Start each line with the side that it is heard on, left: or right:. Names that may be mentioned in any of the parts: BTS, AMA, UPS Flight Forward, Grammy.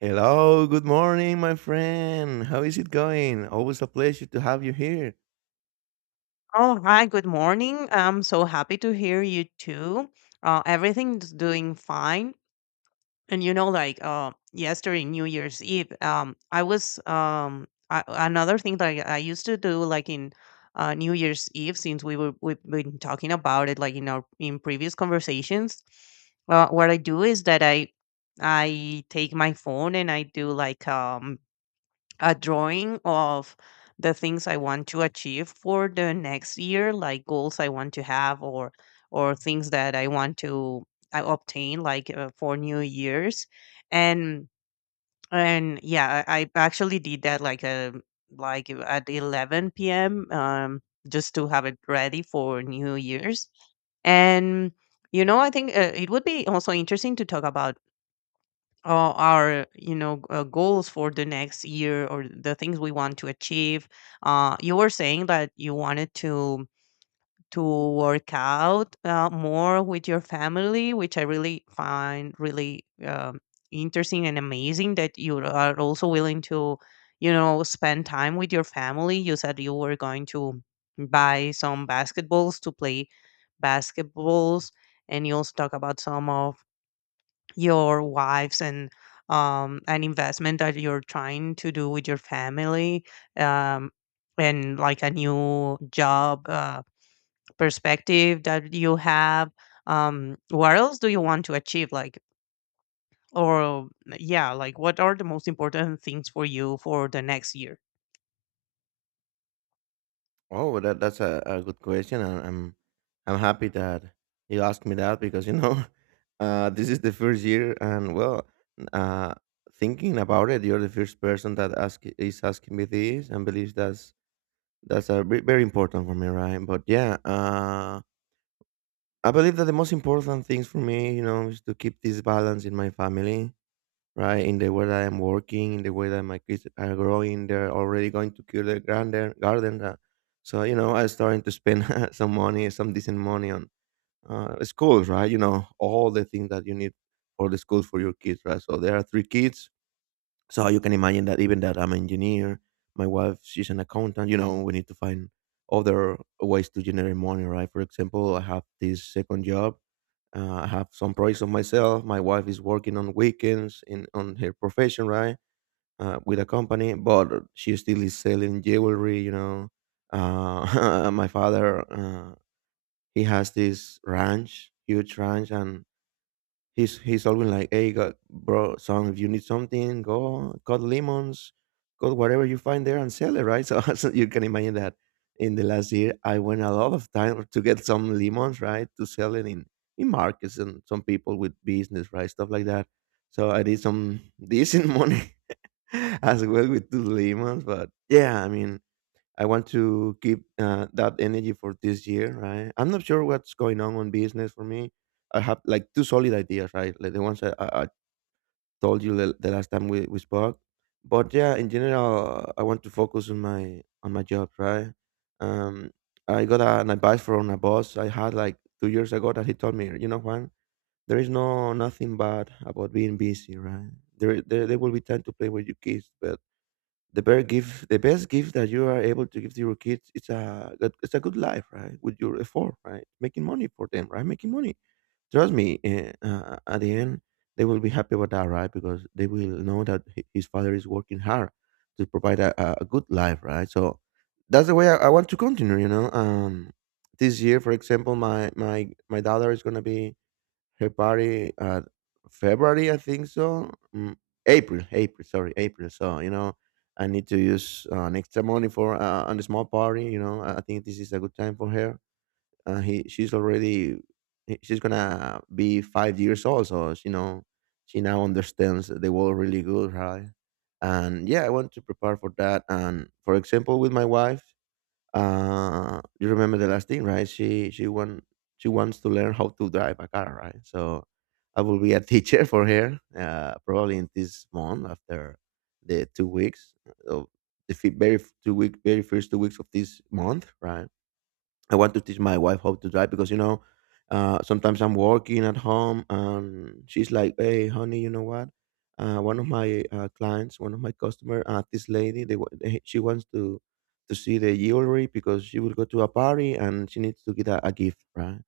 right: Hello, good morning, my friend. How is it going? Always a pleasure to have you here.
left: Oh, hi, good morning. I'm so happy to hear you too. Everything's doing fine. And yesterday, New Year's Eve, I was another thing that I used to do, like in New Year's Eve, since we've been talking about it, like in our in previous conversations. What I do is that I take my phone and I do like a drawing of the things I want to achieve for the next year, like goals I want to have or things that I want to I obtain like for New Year's, and I actually did that like at 11 p.m. Just to have it ready for New Year's, and I think it would be also interesting to talk about our goals for the next year or the things we want to achieve. You were saying that you wanted to to work out more with your family, which I really find really interesting, and amazing that you are also willing to spend time with your family. You said you were going to buy some basketballs to play basketballs and you also talk about some of your wives and an investment that you're trying to do with your family, um and like a new job perspective that you have. What else do you want to achieve, like or yeah, like what are the most important things for you for the next year?
right: Oh, that's a good question. And I'm happy that you asked me that because you know this is the first year, and well, uh, thinking about it, you're the first person that asking me this, and believes that's a very important for me, right? But yeah, I believe that the most important things for me, you know, is to keep this balance in my family, right? In the way that I'm working, in the way that my kids are growing, they're already going to kill their garden. So, you know, I'm starting to spend some money, some decent money on schools, right? You know, all the things that you need for the schools for your kids, right? So there are three kids. So you can imagine that even that I'm an engineer, my wife she's an accountant. You know, we need to find other ways to generate money, right? For example, I have this second job. I have some projects of myself. My wife is working on weekends in on her profession, right? With a company, but she still is selling jewelry. You know, my father he has this ranch, huge ranch, and he's always like, "Hey, God, bro, son, if you need something, go cut lemons, cut whatever you find there and sell it, right?" So, you can imagine that in the last year, I went a lot of time to get some lemons, right, to sell it in markets and some people with business, right, stuff like that. So I did some decent money as well with the lemons, but yeah, I mean, I want to keep that energy for this year, right? I'm not sure what's going on business for me. I have like two solid ideas, right? Like the ones I told you the last time we spoke. But yeah, in general, I want to focus on my job, right? Um, I got an advice from a boss I had like 2 years ago that he told me, you know, Juan, there is no nothing bad about being busy, right? There will be time to play with your kids, but the bear gift, the best gift that you are able to give to your kids, it's a it's a good life, right? With your effort, right? Making money for them, right? Making money. Trust me. At the end, they will be happy about that, right? Because they will know that his father is working hard to provide a good life, right? So that's the way I want to continue. You know, this year, for example, my my daughter is gonna be February, uh, February, I think so. April, sorry, April. So you know, I need to use an extra money for on a small party. You know, I think this is a good time for her. He, she's already, he- she's gonna be 5 years old, so you know, she now understands the world really good, right? And yeah, I want to prepare for that. And for example, with my wife, you remember the last thing, right? She wants to learn how to drive a car, right? So I will be a teacher for her, probably in this month after the 2 weeks of the fi- very f- two-week very first 2 weeks of this month, right? I want to teach my wife how to drive because you know, sometimes I'm working at home and she's like, "Hey, honey, you know what? One of my clients, one of my customer, this lady, they, wa- they she wants to see the jewelry because she will go to a party and she needs to get a gift, right?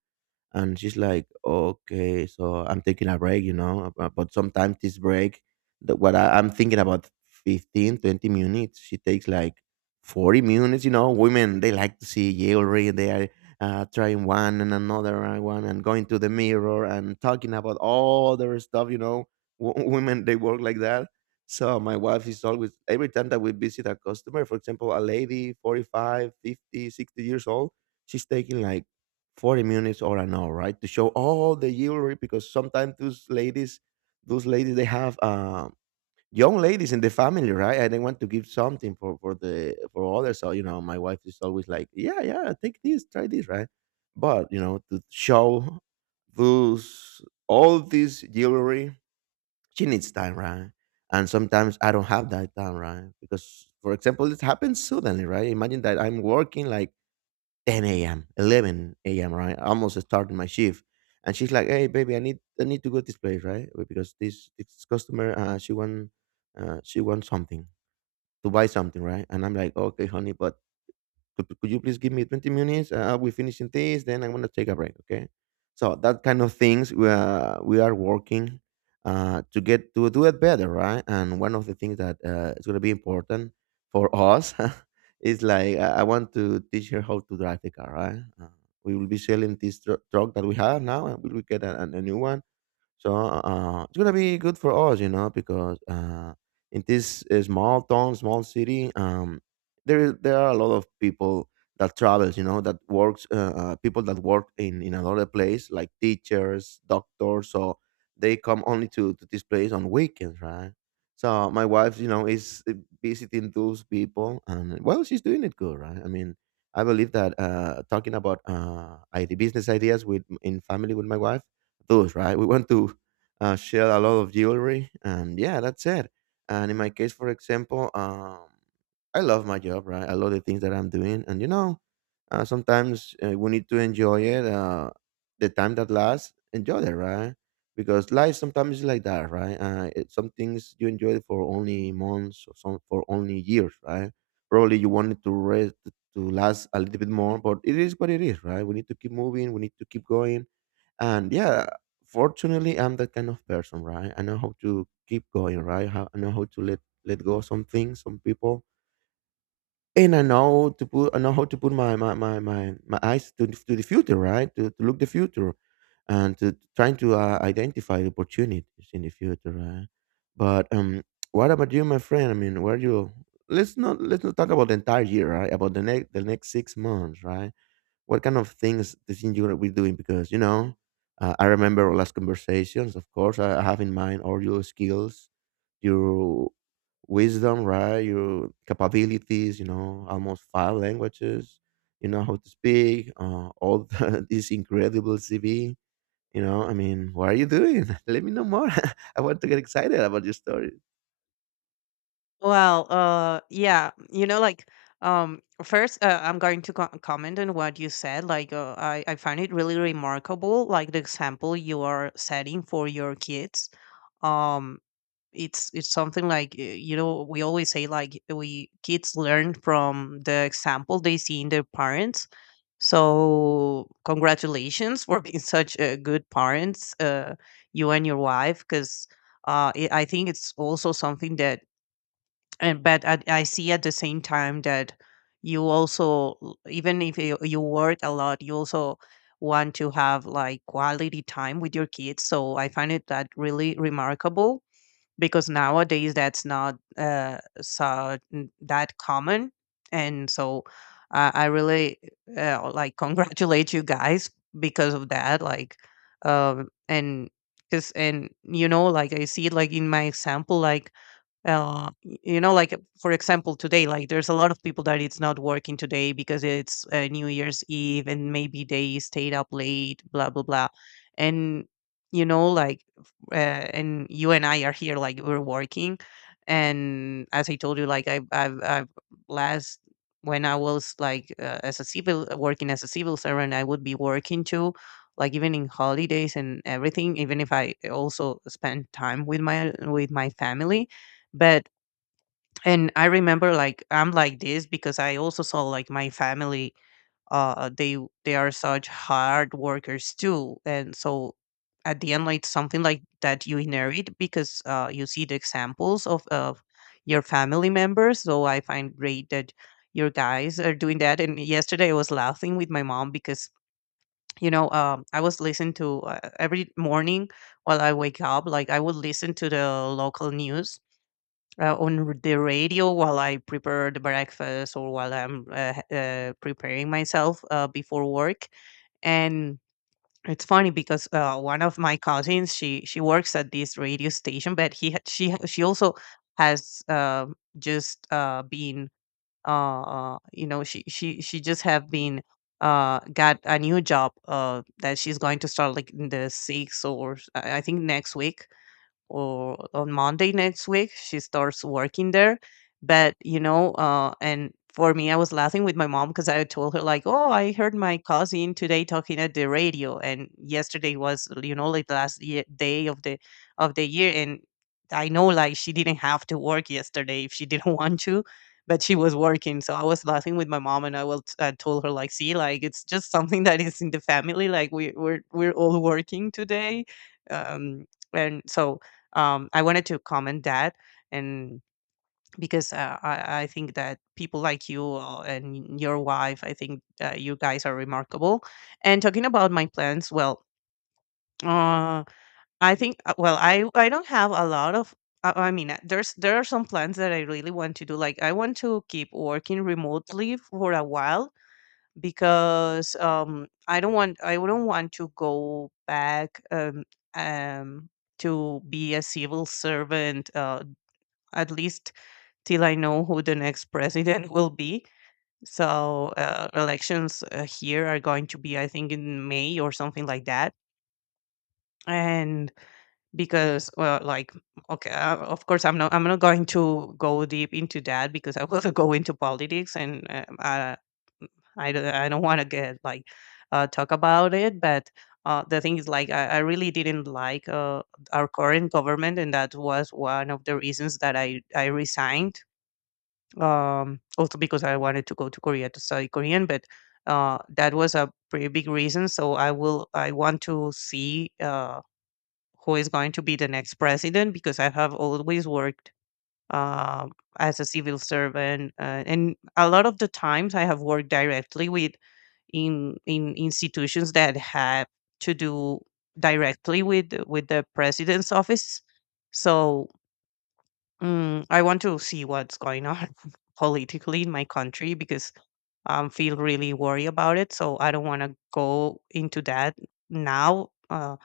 right: And she's like, okay, so I'm taking a break. But sometimes this break, what I'm thinking about 15, 20 minutes, she takes like 40 minutes, you know. Women, they like to see jewelry. They are trying one and another and one and going to the mirror and talking about all their stuff, you know. Women, they work like that. So my wife is always, every time that we visit a customer, for example, a lady, 45, 50, 60 years old, she's taking like 40 minutes or an hour, right? To show all the jewelry because sometimes those ladies, they have young ladies in the family, right? And they want to give something for others. So you know, my wife is always like, yeah, yeah, take this, try this, right? But you know, to show those all this jewelry, she needs time, right? And sometimes I don't have that time, right? Because, for example, it happens suddenly, right? Imagine that I'm working like 10 a.m., 11 a.m., right? Almost starting my shift. And she's like, hey, baby, I need to go to this place, right? Because this customer, she wants something to buy something, right? And I'm like, okay, honey, but could you please give me 20 minutes? We're finishing this, then I'm going to take a break, okay? So that kind of things we are working to get to do it better, right? And one of the things that is going to be important for us is like I want to teach her how to drive the car, right? We will be selling this truck that we have now, and we will get a new one, so it's gonna be good for us, you know, because in this small town, small city, there are a lot of people that travels, you know, that works, people that work in another place, like teachers, doctors. So they come only to this place on weekends, right? So my wife, you know, is visiting those people, and well, she's doing it good, right? I mean, I believe that talking about ID business ideas with in family with my wife tattoos, right? We want to sell a lot of jewelry, and yeah, that's it. And in my case, for example, I love my job, right? I love the things that I'm doing, and you know, sometimes we need to enjoy it. The time that lasts, enjoy it, right? Because life sometimes is like that, right? Some things you enjoy for only months or some for only years, right? Probably you wanted to rest to last a little bit more, but it is what it is, right? We need to keep moving. We need to keep going, and yeah, fortunately, I'm that kind of person, right? I know how to keep going, right? I know how to let go of some things, some people, and I know how to put my eyes to the future, right? To look the future, and to trying to identify the opportunities in the future, right? But what about you, my friend? I mean, where you let's not talk about the entire year, right? About the next 6 months, right? What kind of things do you think you will be doing? Because you know, I remember our last conversations. Of course, I have in mind all your skills, your wisdom, right? Your capabilities. You know, almost five languages. You know how to speak. This incredible CV. You know, I mean, what are you doing? Let me know more. I want to get excited about your story.
left: Well, yeah, you know, like, first, I'm going to comment on what you said. Like, I find it really remarkable, like the example you are setting for your kids. Um, it's something like you know, we always say like we kids learn from the example they see in their parents. So congratulations for being such good parents, you and your wife, because I think it's also something that and but I see at the same time that you also even if you work a lot, you also want to have like quality time with your kids, so I find it that really remarkable because nowadays that's not that common. And so I really like congratulate you guys because of that, like and because and you know, like, I see it like in my example, like you know, like, for example, today, like there's a lot of people that it's not working today because it's New Year's Eve, and maybe they stayed up late, blah blah blah, and you know, like, and you and I are here, like we're working, and as I told you, like I've last when I was like as a civil working as a civil servant, I would be working too. Like even in holidays and everything, even if I also spend time with my family. But and I remember like I'm like this because I also saw like my family uh they they are such hard workers too, and so at the end, like something like that you inherit because you see the examples of your family members. So I find great that your guys are doing that. And yesterday, I was laughing with my mom because I was listening to every morning while I wake up, like I would listen to the local news the radio while I prepare the breakfast or while I'm preparing myself before work. And it's funny because one of my cousins, she works at this radio station, but he ha- she also has just been you know, she just have been got a new job that she's going to start like in the sixth, or s- I think next week or on Monday next week she starts working there. But you know, and for me, I was laughing with my mom because I told her like, "Oh, I heard my cousin today talking at the radio, and yesterday was like the last day of the year, and I know like she didn't have to work yesterday if she didn't want to." But she was working, so I was laughing with my mom, and I told her like, "See, like it's just something that is in the family. Like we're all working today, um, and so I wanted to comment that," and because I think that people like you and your wife, I think you guys are remarkable. And talking about my plans, well, uh, I think I don't have a lot of. I mean, there are some plans that I really want to do. Like, I want to keep working remotely for a while because I don't want to go back um, to be a civil servant at least till I know who the next president will be. So elections here are going to be, I think, in May or something like that. And because, well, like, okay, of course, I'm not going to go deep into that because I will go into politics, and I don't want to get like talk about it. But the thing is, like, I really didn't like our current government, and that was one of the reasons that I resigned, also because I wanted to go to Korea to study Korean. But that was a pretty big reason, so I want to see who is going to be the next president, because I have always worked um as a civil servant, and a lot of the times I have worked directly with in institutions that have to do directly with the president's office. So mm, I want to see what's going on politically in my country because I feel really worried about it. So I don't want to go into that now uh,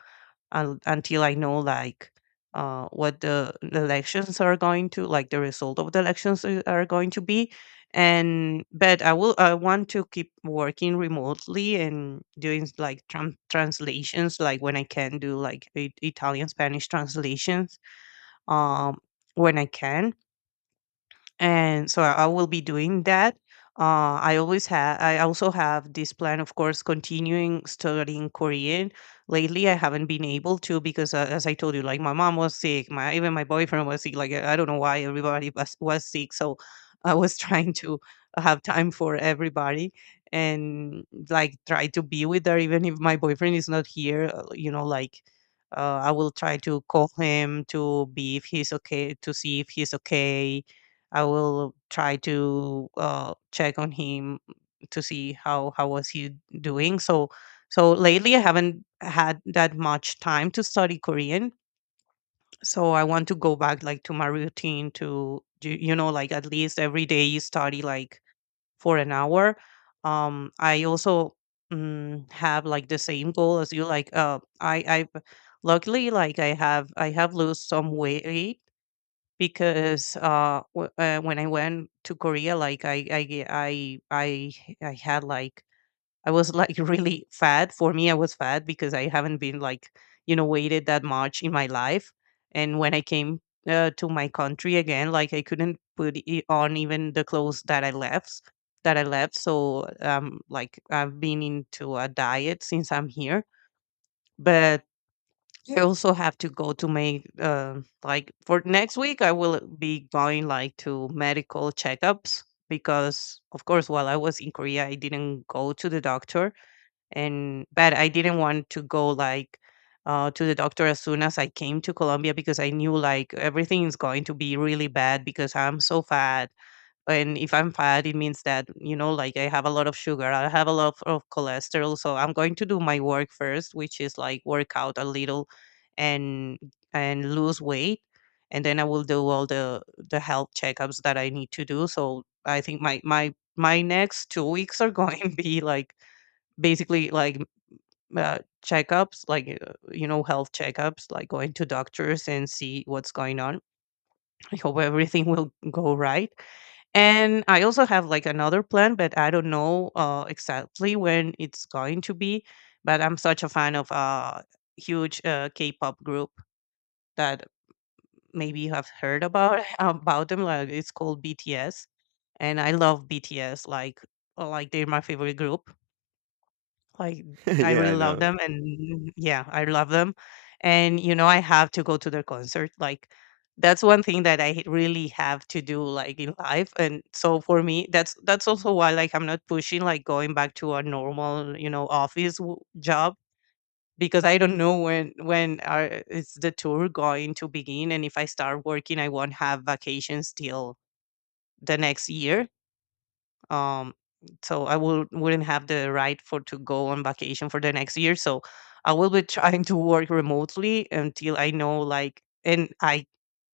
left: un- until I know like what the elections are going to like the result of the elections are going to be. And but I want to keep working remotely and doing like translations, like when I can do, like I- Italian Spanish translations um when I can. And so I will be doing that. I always have. I also have this plan, of course, continuing studying Korean. Lately, I haven't been able to because, as I told you, like my mom was sick. My even my boyfriend was sick. Like I don't know why everybody was sick. So I was trying to have time for everybody and like try to be with her, even if my boyfriend is not here. You know, like I will try to call him to be if he's okay, to see if he's okay. I will try to check on him to see how was he doing. So lately I haven't had that much time to study Korean. So I want to go back like to my routine to you know, like, at least every day you study like for an hour. I also mm, have like the same goal as you. Like I luckily like I have lost some weight because when I went to Korea, like I I I had like I was like really fat. For me, I was fat because I haven't been like weighted that much in my life. And when I came to my country again, like I couldn't put on even the clothes that I left. So like I've been into a diet since I'm here. But I also have to go to make like for next week. I will be going like to medical checkups because, of course, while I was in Korea, I didn't go to the doctor, and but I didn't want to go like to the doctor as soon as I came to Colombia because I knew like everything is going to be really bad because I'm so fat. And if I'm fat, it means that, you know, like I have a lot of sugar, I have a lot of cholesterol, so I'm going to do my work first, which is like work out a little and and lose weight, and then I will do all the health checkups that I need to do. So I think my next 2 weeks are going to be like basically like uh, checkups, like health checkups, like going to doctors and see what's going on. I hope everything will go right. And I also have like another plan, but I don't know exactly when it's going to be. But I'm such a fan of a huge K-pop group that maybe you have heard about about them. Like it's called BTS, and I love BTS. Like they're my favorite group. Like, I
right: Yeah, I
left: really love
right: know.
left: them, and yeah, I love them. And, you know, I have to go to their concert. Like, that's one thing that I really have to do, like, in life. And so for me, that's also why, like, I'm not pushing, like, going back to a normal, you know, office w- job, because I don't know when is the tour going to begin, and if I start working, I won't have vacations till the next year. um so I wouldn't have the right for to go on vacation for the next year. So I will be trying to work remotely until I know, like.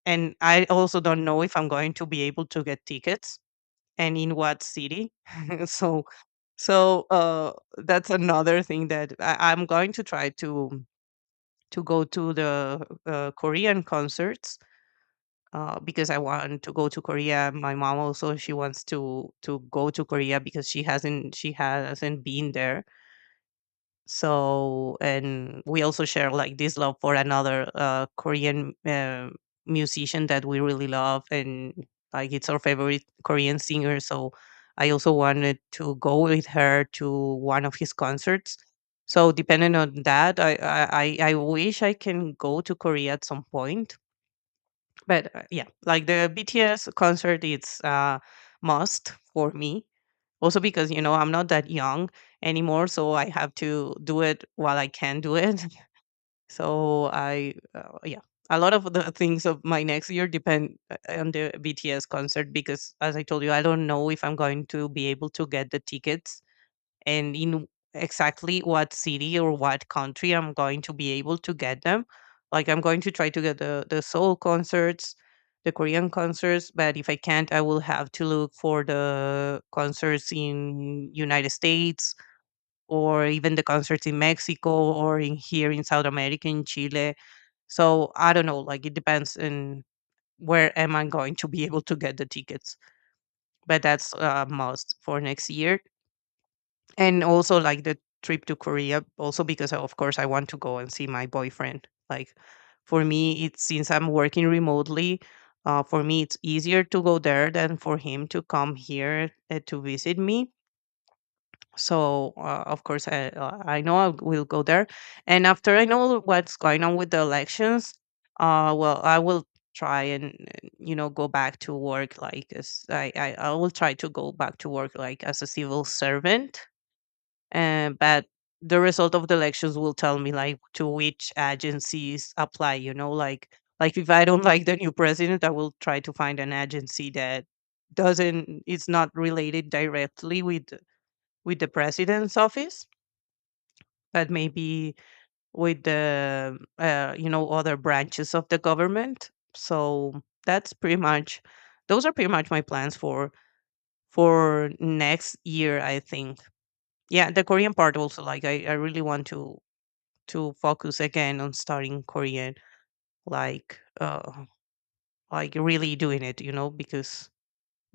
left: And I also don't know if I'm going to be able to get tickets and in what city. so so that's another thing that I'm going to try to go to the Korean concerts, because I want to go to Korea. My mom also, she wants to go to Korea because she hasn't been there. So, and we also share like this love for another Korean musician that we really love, and like it's our favorite Korean singer. So I also wanted to go with her to one of his concerts. So depending on that, I wish I can go to Korea at some point. But yeah, like the BTS concert, it's must for me. Also because, you know, I'm not that young anymore, so I have to do it while I can do it. So yeah, a lot of the things of my next year depend on the BTS concert, because as I told you, I don't know if I'm going to be able to get the tickets, and in exactly what city or what country I'm going to be able to get them. Like, I'm going to try to get the Seoul concerts, the Korean concerts, but if I can't, I will have to look for the concerts in United States, or even the concerts in Mexico, or in here in South America in Chile. So I don't know, like it depends on where am I going to be able to get the tickets. But that's a must for next year, and also like the trip to Korea. Also because, of course, I want to go and see my boyfriend. Like, for me it's, since I'm working remotely, for me it's easier to go there than for him to come here to visit me. So of course I know I will go there. And after I know what's going on with the elections, well, I will try, and you know, go back to work like, as I will try to go back to work like as a civil servant. But the result of the elections will tell me like to which agencies apply. You know, like if I don't like the new president, I will try to find an agency that doesn't it's not related directly with the president's office, but maybe with the other branches of the government. So that's pretty much my plans for next year. I think, yeah, the Korean part also, like I really want to focus again on studying Korean, like uh, like really doing it, you know, because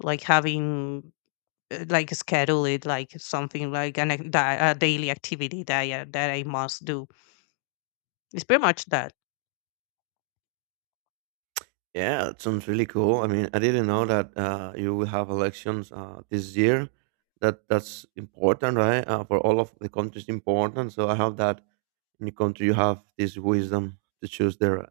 left: like having like schedule it, like something like a daily activity that that I must do. It's pretty much that.
right: Yeah, it sounds really cool. I mean, I didn't know that you will have elections this year. That's important, right? For all of the countries, important. So I hope that in your country you have this wisdom to choose their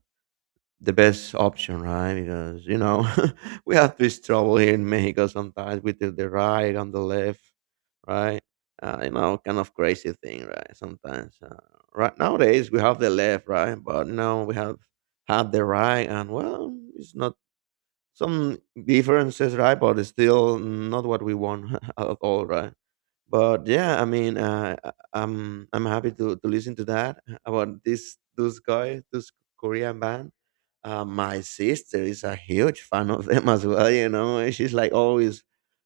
right: the best option, right? Because you know we have this trouble here in Mexico sometimes with the right and the left, right? You know, kind of crazy thing, right? Sometimes, right nowadays we have the left, right, but now we have the right, and well, it's not some differences, right? But it's still not what we want at all, right? But yeah, I mean, I'm happy to listen to that about this those guys, those Korean band. My sister is a huge fan of them as well. You know, and she's like always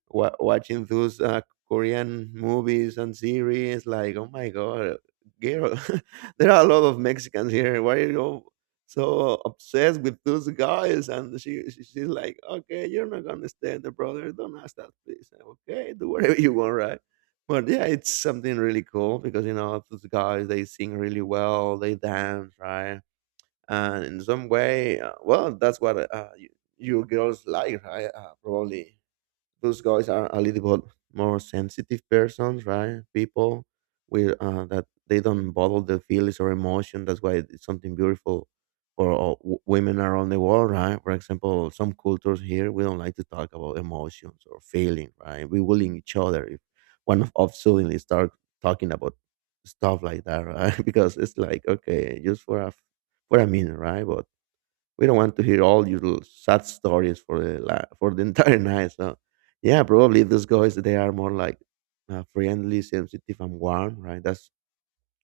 right: watching those Korean movies and series. Like, oh my god, girl, there are a lot of Mexicans here. Why are you so obsessed with those guys? And she's like, okay, you're not gonna stand the brother. Don't ask that, please. Okay, do whatever you want, right? But yeah, it's something really cool because you know those guys they sing really well, they dance, right? And in some way, well, that's what you, you girls like, right? Probably those guys are a little bit more sensitive persons, right? People with that they don't bottle their feelings or emotion. That's why it's something beautiful for all women around the world, right? For example, some cultures here we don't like to talk about emotions or feeling, right? We bullying each other if one of us suddenly start talking about stuff like that, right? Because it's like okay, just for a for a minute, right? But we don't want to hear all your sad stories for the for the entire night. So, yeah, probably those guys they are more like friendly, sensitive, and warm, right? That's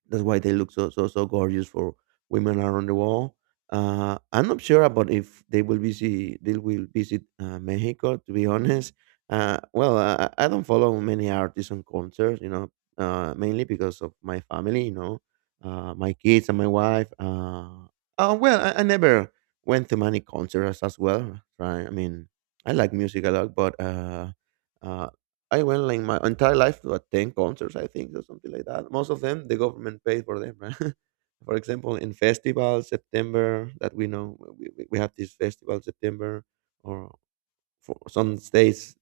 right: that's why they look so so so gorgeous for women around the world. I'm not sure about if they will visit Mexico. To be honest, well, I don't follow many artists on concerts, you know, mainly because of my family, you know, my kids and my wife. Oh well, I never went to many concerts as well. Right? I mean, I like music a lot, but uh, I went like my entire life to attend concerts, I think, or something like that. Most of them, the government paid for them. Right? For example, in festival September that we know we have this festival September, or for some states,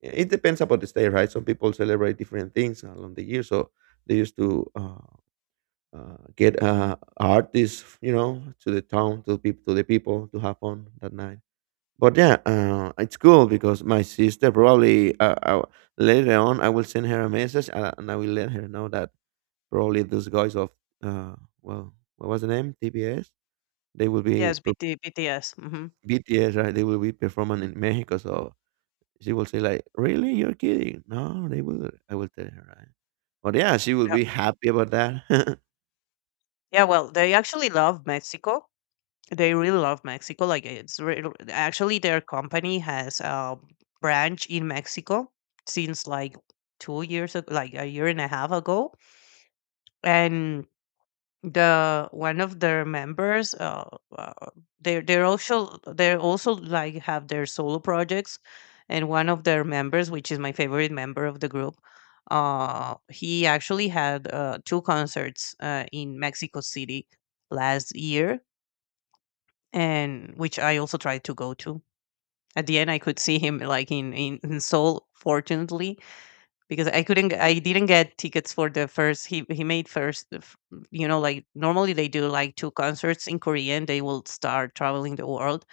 right: it depends about the state, right? Some people celebrate different things along the year, so they used to get artists, you know, to the town, to people, to the people to have fun that night. But yeah, it's cool because my sister probably later on I will send her a message and I will let her know that probably those guys of uh, well, what was the name? TBS. They will be
left: Yes, BT, BTS.
right: BTS, right? They will be performing in Mexico, so she will say like, "Really, you're kidding?" No, they will. I will tell her, right? But yeah, she will
left: Yeah.
right: be happy about that.
left: Yeah, well, they actually love Mexico. They really love Mexico. Like actually their company has a branch in Mexico since like 2 years ago, like a year and a half ago, and the one of their members, uh they're they're also like have their solo projects, and one of their members, which is my favorite member of the group, he actually had two concerts in Mexico City last year, and which I also tried to go to. At the end, I could see him like in Seoul, fortunately, because I couldn't I didn't get tickets for the first. He made first you know, like normally they do like two concerts in Korean, they will start traveling the world,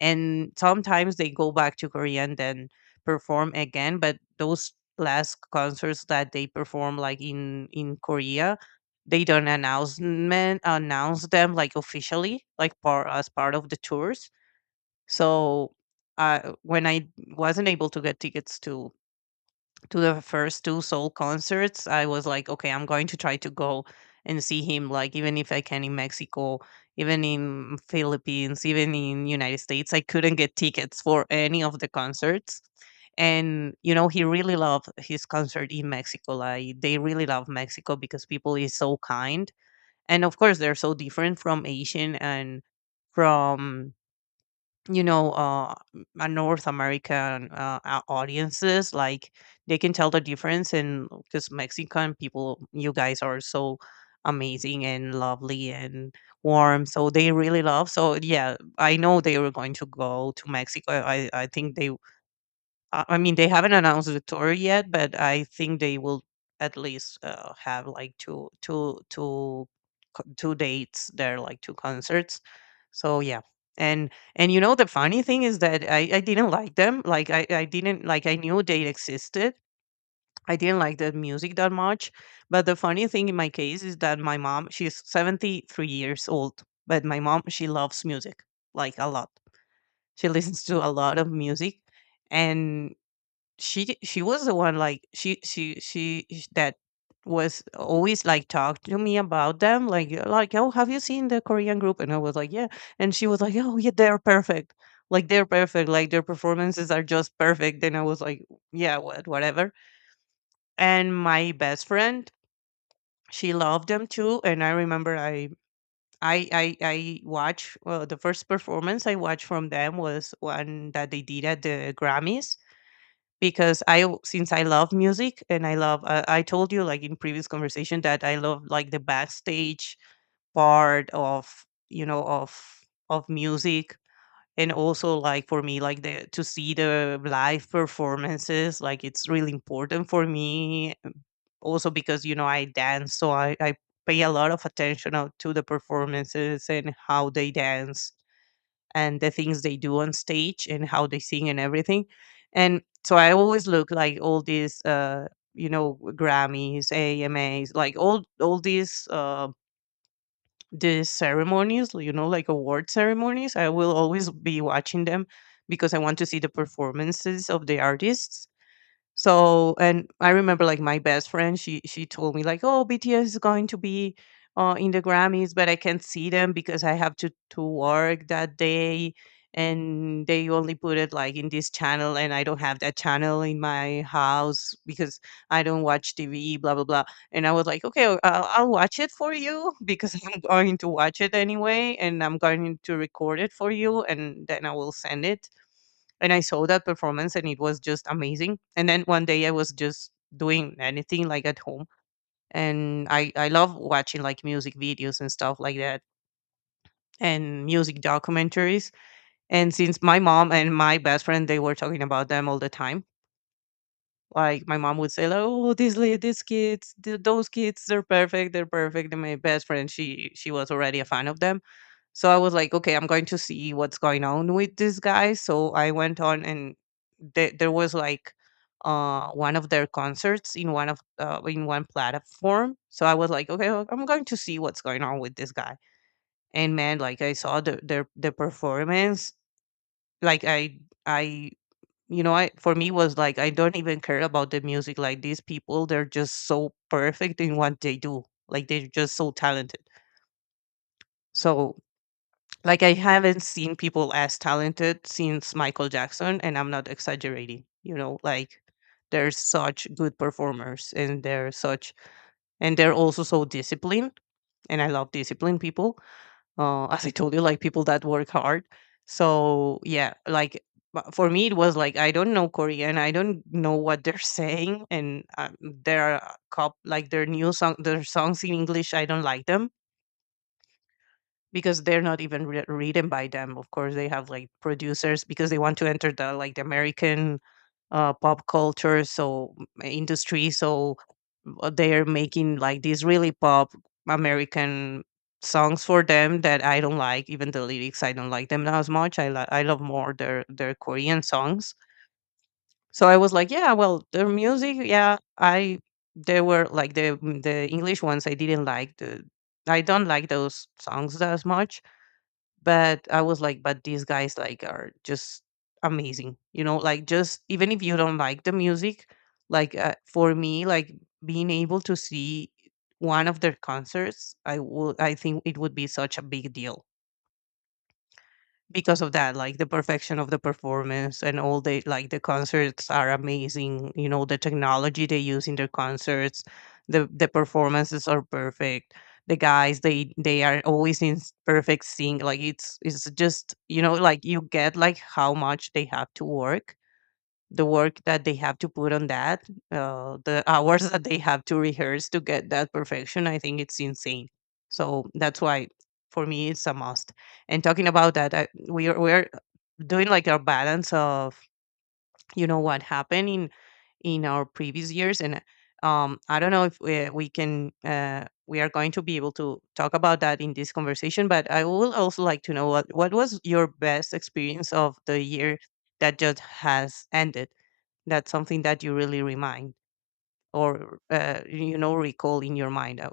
left: and sometimes they go back to Korea and then perform again. But those last concerts that they perform like in Korea, they don't announce them like officially like part as part of the tours. So when I wasn't able to get tickets to the first two soul concerts, I was like, okay, I'm going to try to go and see him, like, even if I can in Mexico, even in Philippines, even in United States. I couldn't get tickets for any of the concerts. And you know, he really loved his concert in Mexico. Like, they really love Mexico because people is so kind, and of course they're so different from Asian and from, you know, North American audiences. Like, they can tell the difference. And because Mexican people, you guys are so amazing and lovely and warm, so they really love. So yeah, I know they were going to go to Mexico. I think they, I mean, they haven't announced the tour yet, but I think they will at least have like two two dates there, like two concerts. So yeah, and you know, the funny thing is that I didn't like them. Like I didn't like I knew they existed. I didn't like the music that much. But the funny thing in my case is that my mom, she's 73 years old, but my mom, she loves music like a lot. She listens to a lot of music. And she was the one, like that was always like talk to me about them, like like, oh, have you seen the Korean group? And I was like, yeah. And she was like, oh yeah, they're perfect. Like, they're perfect, like their performances are just perfect. And I was like, yeah, what whatever. And my best friend, she loved them too. And I remember I watch, well, the first performance I watched from them was one that they did at the Grammys. Because since I love music, and I love, I told you like in previous conversation that I love like the backstage part of, you know, of music. And also like, for me, like the to see the live performances, like it's really important for me. Also because, you know, I dance, so I pay a lot of attention out to the performances and how they dance, and the things they do on stage and how they sing and everything. And so I always look like all these, Grammys, AMAs, like all these ceremonies, you know, like award ceremonies. I will always be watching them because I want to see the performances of the artists. So, and I remember, like my best friend, she told me like, oh, BTS is going to be in the Grammys, but I can't see them because I have to work that day. And they only put it like in this channel, and I don't have that channel in my house because I don't watch TV, blah blah blah. And I was like, okay, well, I'll watch it for you because I'm going to watch it anyway, and I'm going to record it for you, and then I will send it. And I saw that performance, and it was just amazing. And then one day I was just doing anything like at home, and I love watching like music videos and stuff like that, and music documentaries. And since my mom and my best friend, they were talking about them all the time. Like my mom would say like, oh, these kids, those kids, they're perfect, they're perfect. And my best friend, she was already a fan of them. So I was like, okay, I'm going to see what's going on with this guy. So I went on, and there was like one of their concerts in one of in one platform. So I was like, okay, well, I'm going to see what's going on with this guy. And man, like I saw the performance. Like I for me was like, I don't even care about the music. Like these people, they're just so perfect in what they do. Like they're just so talented. So, like, I haven't seen people as talented since Michael Jackson, and I'm not exaggerating. You know, like they're such good performers, and they're such, and they're also so disciplined. And I love disciplined people. As I told you, like people that work hard. So yeah, like for me, it was like, I don't know Korean. I don't know what they're saying, and their cop like their new song, their songs in English, I don't like them, because they're not even written by them. Of course they have like producers because they want to enter the like the American pop culture, so industry. So they're making like these really pop American songs for them that I don't like. Even the lyrics, I don't like them as much. I love more their Korean songs. So I was like, yeah, well, their music, yeah, I, they were like the English ones, I didn't like the I don't like those songs as much. But I was like, but these guys like are just amazing, you know, like, just even if you don't like the music, like, for me, like, being able to see one of their concerts, I think it would be such a big deal, because of that, like the perfection of the performance, and all the like the concerts are amazing, you know, the technology they use in their concerts. The performances are perfect. The guys, they are always in perfect sync. Like it's just, you know, like, you get like how much they have to work, the work that they have to put on that, the hours that they have to rehearse to get that perfection. I think it's insane. So that's why for me it's a must. And talking about that, I, we are we're doing like a balance of, you know, what happened in our previous years. And I don't know if we can we are going to be able to talk about that in this conversation. But I would also like to know what was your best experience of the year that just has ended, that's something that you really remind, or, you know, recall in your mind.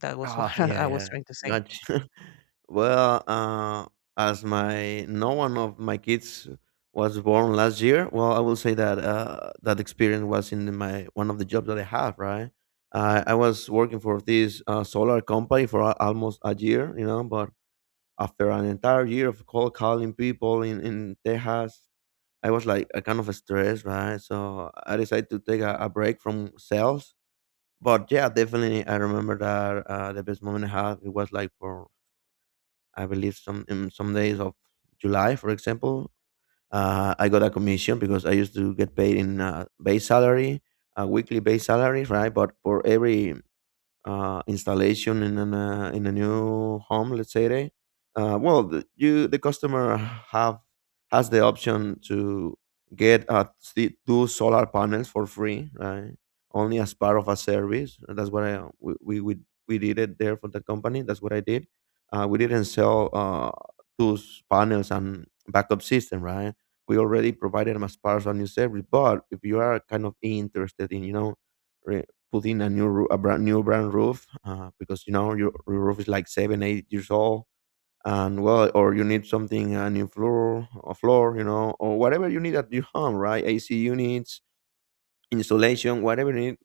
left: That was what
right: Oh, yeah,
left: I was
right: yeah.
left: trying to say.
right: Gotcha. Well, as my no one of my kids was born last year, well, I will say that that experience was in my one of the jobs that I have. Right, I was working for this solar company for almost a year, you know. But after an entire year of cold calling people in Texas, I was like a kind of stressed, right? So I decided to take a break from sales, but yeah, definitely, I remember that the best moment I had it was like for I believe some in some days of July, for example. I got a commission because I used to get paid in base salary, a weekly base salary, right? But for every installation in in a new home, let's say they, well, you the customer have has the option to get two solar panels for free, right? Only as part of a service. And that's what I we did it there for that company. That's what I did. We didn't sell those panels and backup system, right? We already provided them as part of a new service. But if you are kind of interested in, you know, put in a new a brand new brand roof because you know your roof is like seven, eight years old, and well, or you need something a new floor, a floor you know, or whatever you need at your home, right, AC units installation, whatever need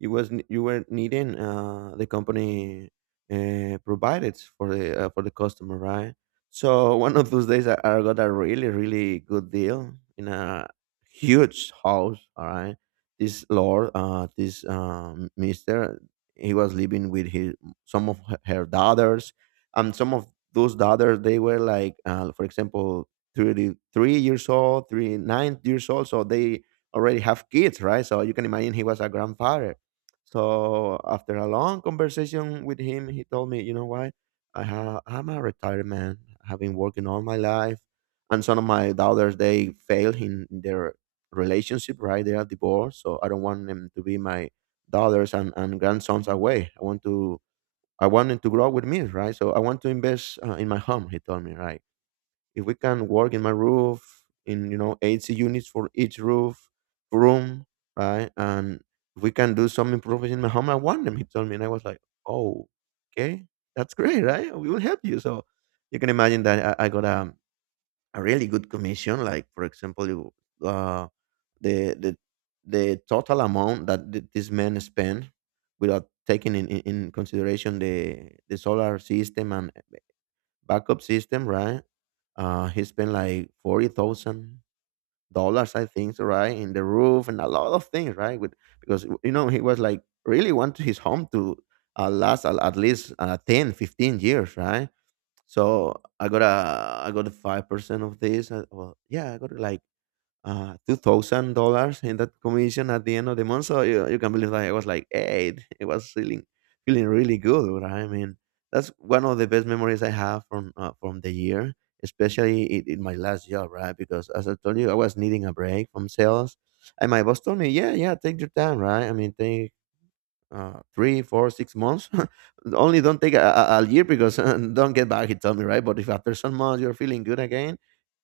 right: you were needing, the company provided for the customer, right? So one of those days, I got a really really good deal in a huge house. All right, this lord, this mister, he was living with his some of her daughters, and some of those daughters they were like, for example, 33 years old, 39 years old, so they already have kids, right? So you can imagine he was a grandfather. So after a long conversation with him, he told me, you know what? I'm a retired man. I've been working all my life, and some of my daughters they failed in their relationship, right? They are divorced, so I don't want them to be my daughters and grandsons away. I want them to grow up with me, right? So I want to invest in my home. He told me, right? If we can work in my roof in you know AC units for each roof room, right? And if we can do some improvements in my home, I want them. He told me, and I was like, oh, okay, that's great, right? We will help you. So you can imagine that I got a really good commission. Like for example, you, uh, the the total amount that this man spent without taking in consideration the solar system and backup system, right? He spent like $40,000, I think, so, right, in the roof and a lot of things, right? With, because you know he was like really want his home to last at least 10, 15 years, right? So I got a 5% of this. Well, yeah, I got like $2,000 in that commission at the end of the month. So you can believe that it was like, hey, it was feeling really good. Right? I mean, that's one of the best memories I have from the year, especially in my last job, right? Because as I told you, I was needing a break from sales, and my boss told me, yeah, yeah, take your time, right? I mean, take. Three, four, 6 months. Only don't take a year because don't get back. He told me right. But if after some months you're feeling good again,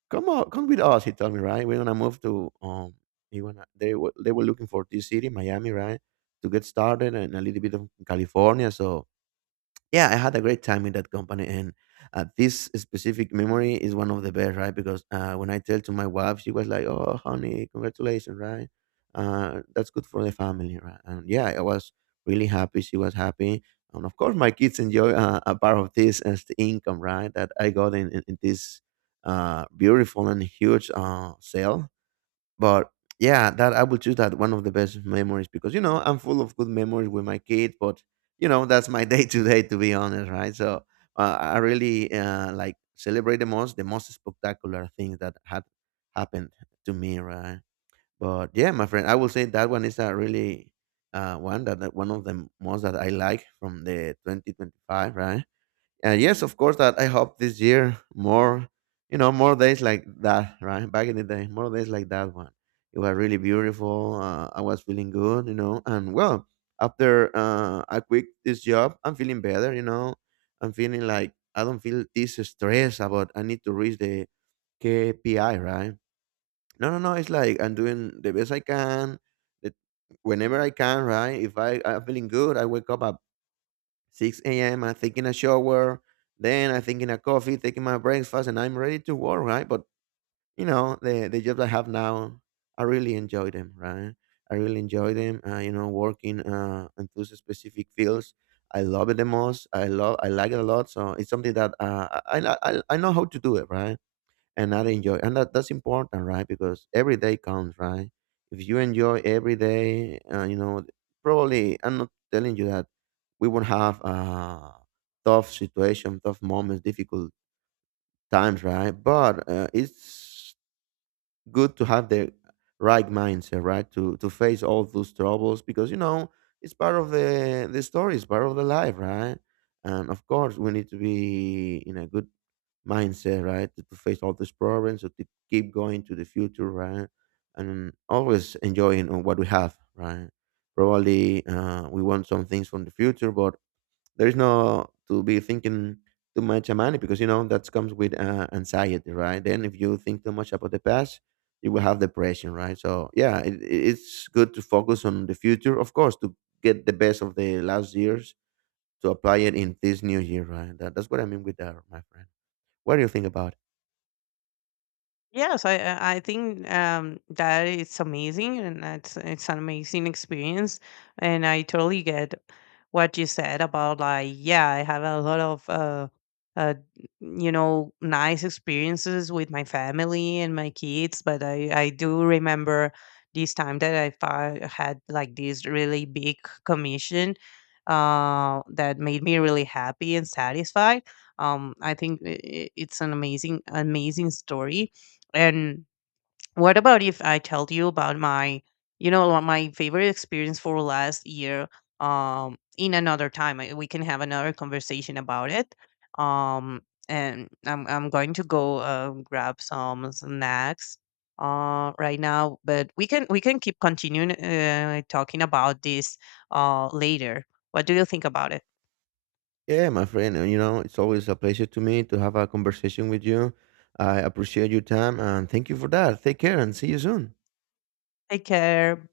right: come on, come with us. He told me, right? We're gonna move to he wanna they were looking for this city, Miami, right, to get started, and a little bit of California. So yeah, I had a great time in that company, and this specific memory is one of the best, right? Because when I tell to my wife, she was like, "Oh, honey, congratulations, right? That's good for the family, right?" And yeah, I was really happy. She was happy, and of course, my kids enjoy a part of this as the income, right? That I got in this beautiful and huge sale, but yeah, that I will choose that one of the best memories because you know I'm full of good memories with my kids, but you know that's my day to day to be honest, right? So I really like celebrate the most spectacular things that had happened to me, right? But yeah, my friend, I will say that one is a really one that one of the most that I like from the 2025, right? And yes, of course that I hope this year more, you know, more days like that, right? Back in the day, more days like that one. It was really beautiful. I was feeling good, you know, and well, after I quit this job, I'm feeling better, you know. I'm feeling like I don't feel this stress about I need to reach the KPI, right? No, no, no. It's like I'm doing the best I can, the, whenever I can, right? If I I'm feeling good, I wake up at 6 a.m. I'm taking a shower. Then I'm taking a coffee, taking my breakfast, and I'm ready to work, right? But you know, the jobs I have now, I really enjoy them, right? I really enjoy them. You know, working in those specific fields, I love it the most. I love, I like it a lot. So it's something that I know how to do it, right? And not enjoy and that's important, right? Because every day counts, right? If you enjoy every day, you know, probably I'm not telling you that we won't have tough situation, tough moments, difficult times, right? But it's good to have the right mindset, right? To face all those troubles because you know it's part of the story, it's part of the life, right? And of course, we need to be in a good mindset, right? To face all these problems, or to keep going to the future, right? And always enjoying on what we have, right? Probably we want some things from the future, but there's no to be thinking too much about money because you know that comes with anxiety, right? Then if you think too much about the past, you will have depression, right? So yeah, it's good to focus on the future, of course, to get the best of the last years to apply it in this new year, right? That's what I mean with that, my friend. What do you think about it?
left: Yes, I think that it's amazing, and that's it's an amazing experience, and I totally get what you said about, like, yeah, I have a lot of uh, you know, nice experiences with my family and my kids. But I do remember this time that had like this really big commission that made me really happy and satisfied. I think it's an amazing, amazing story. And what about if I tell you about my, you know, what my favorite experience for last year? In another time, we can have another conversation about it. Um, and I'm going to go grab some snacks right now, but we can keep continuing talking about this later. What do you think about it?
right: Yeah, my friend. You know, it's always a pleasure to me to have a conversation with you. I appreciate your time and thank you for that. Take care and see you soon.
left: Take care.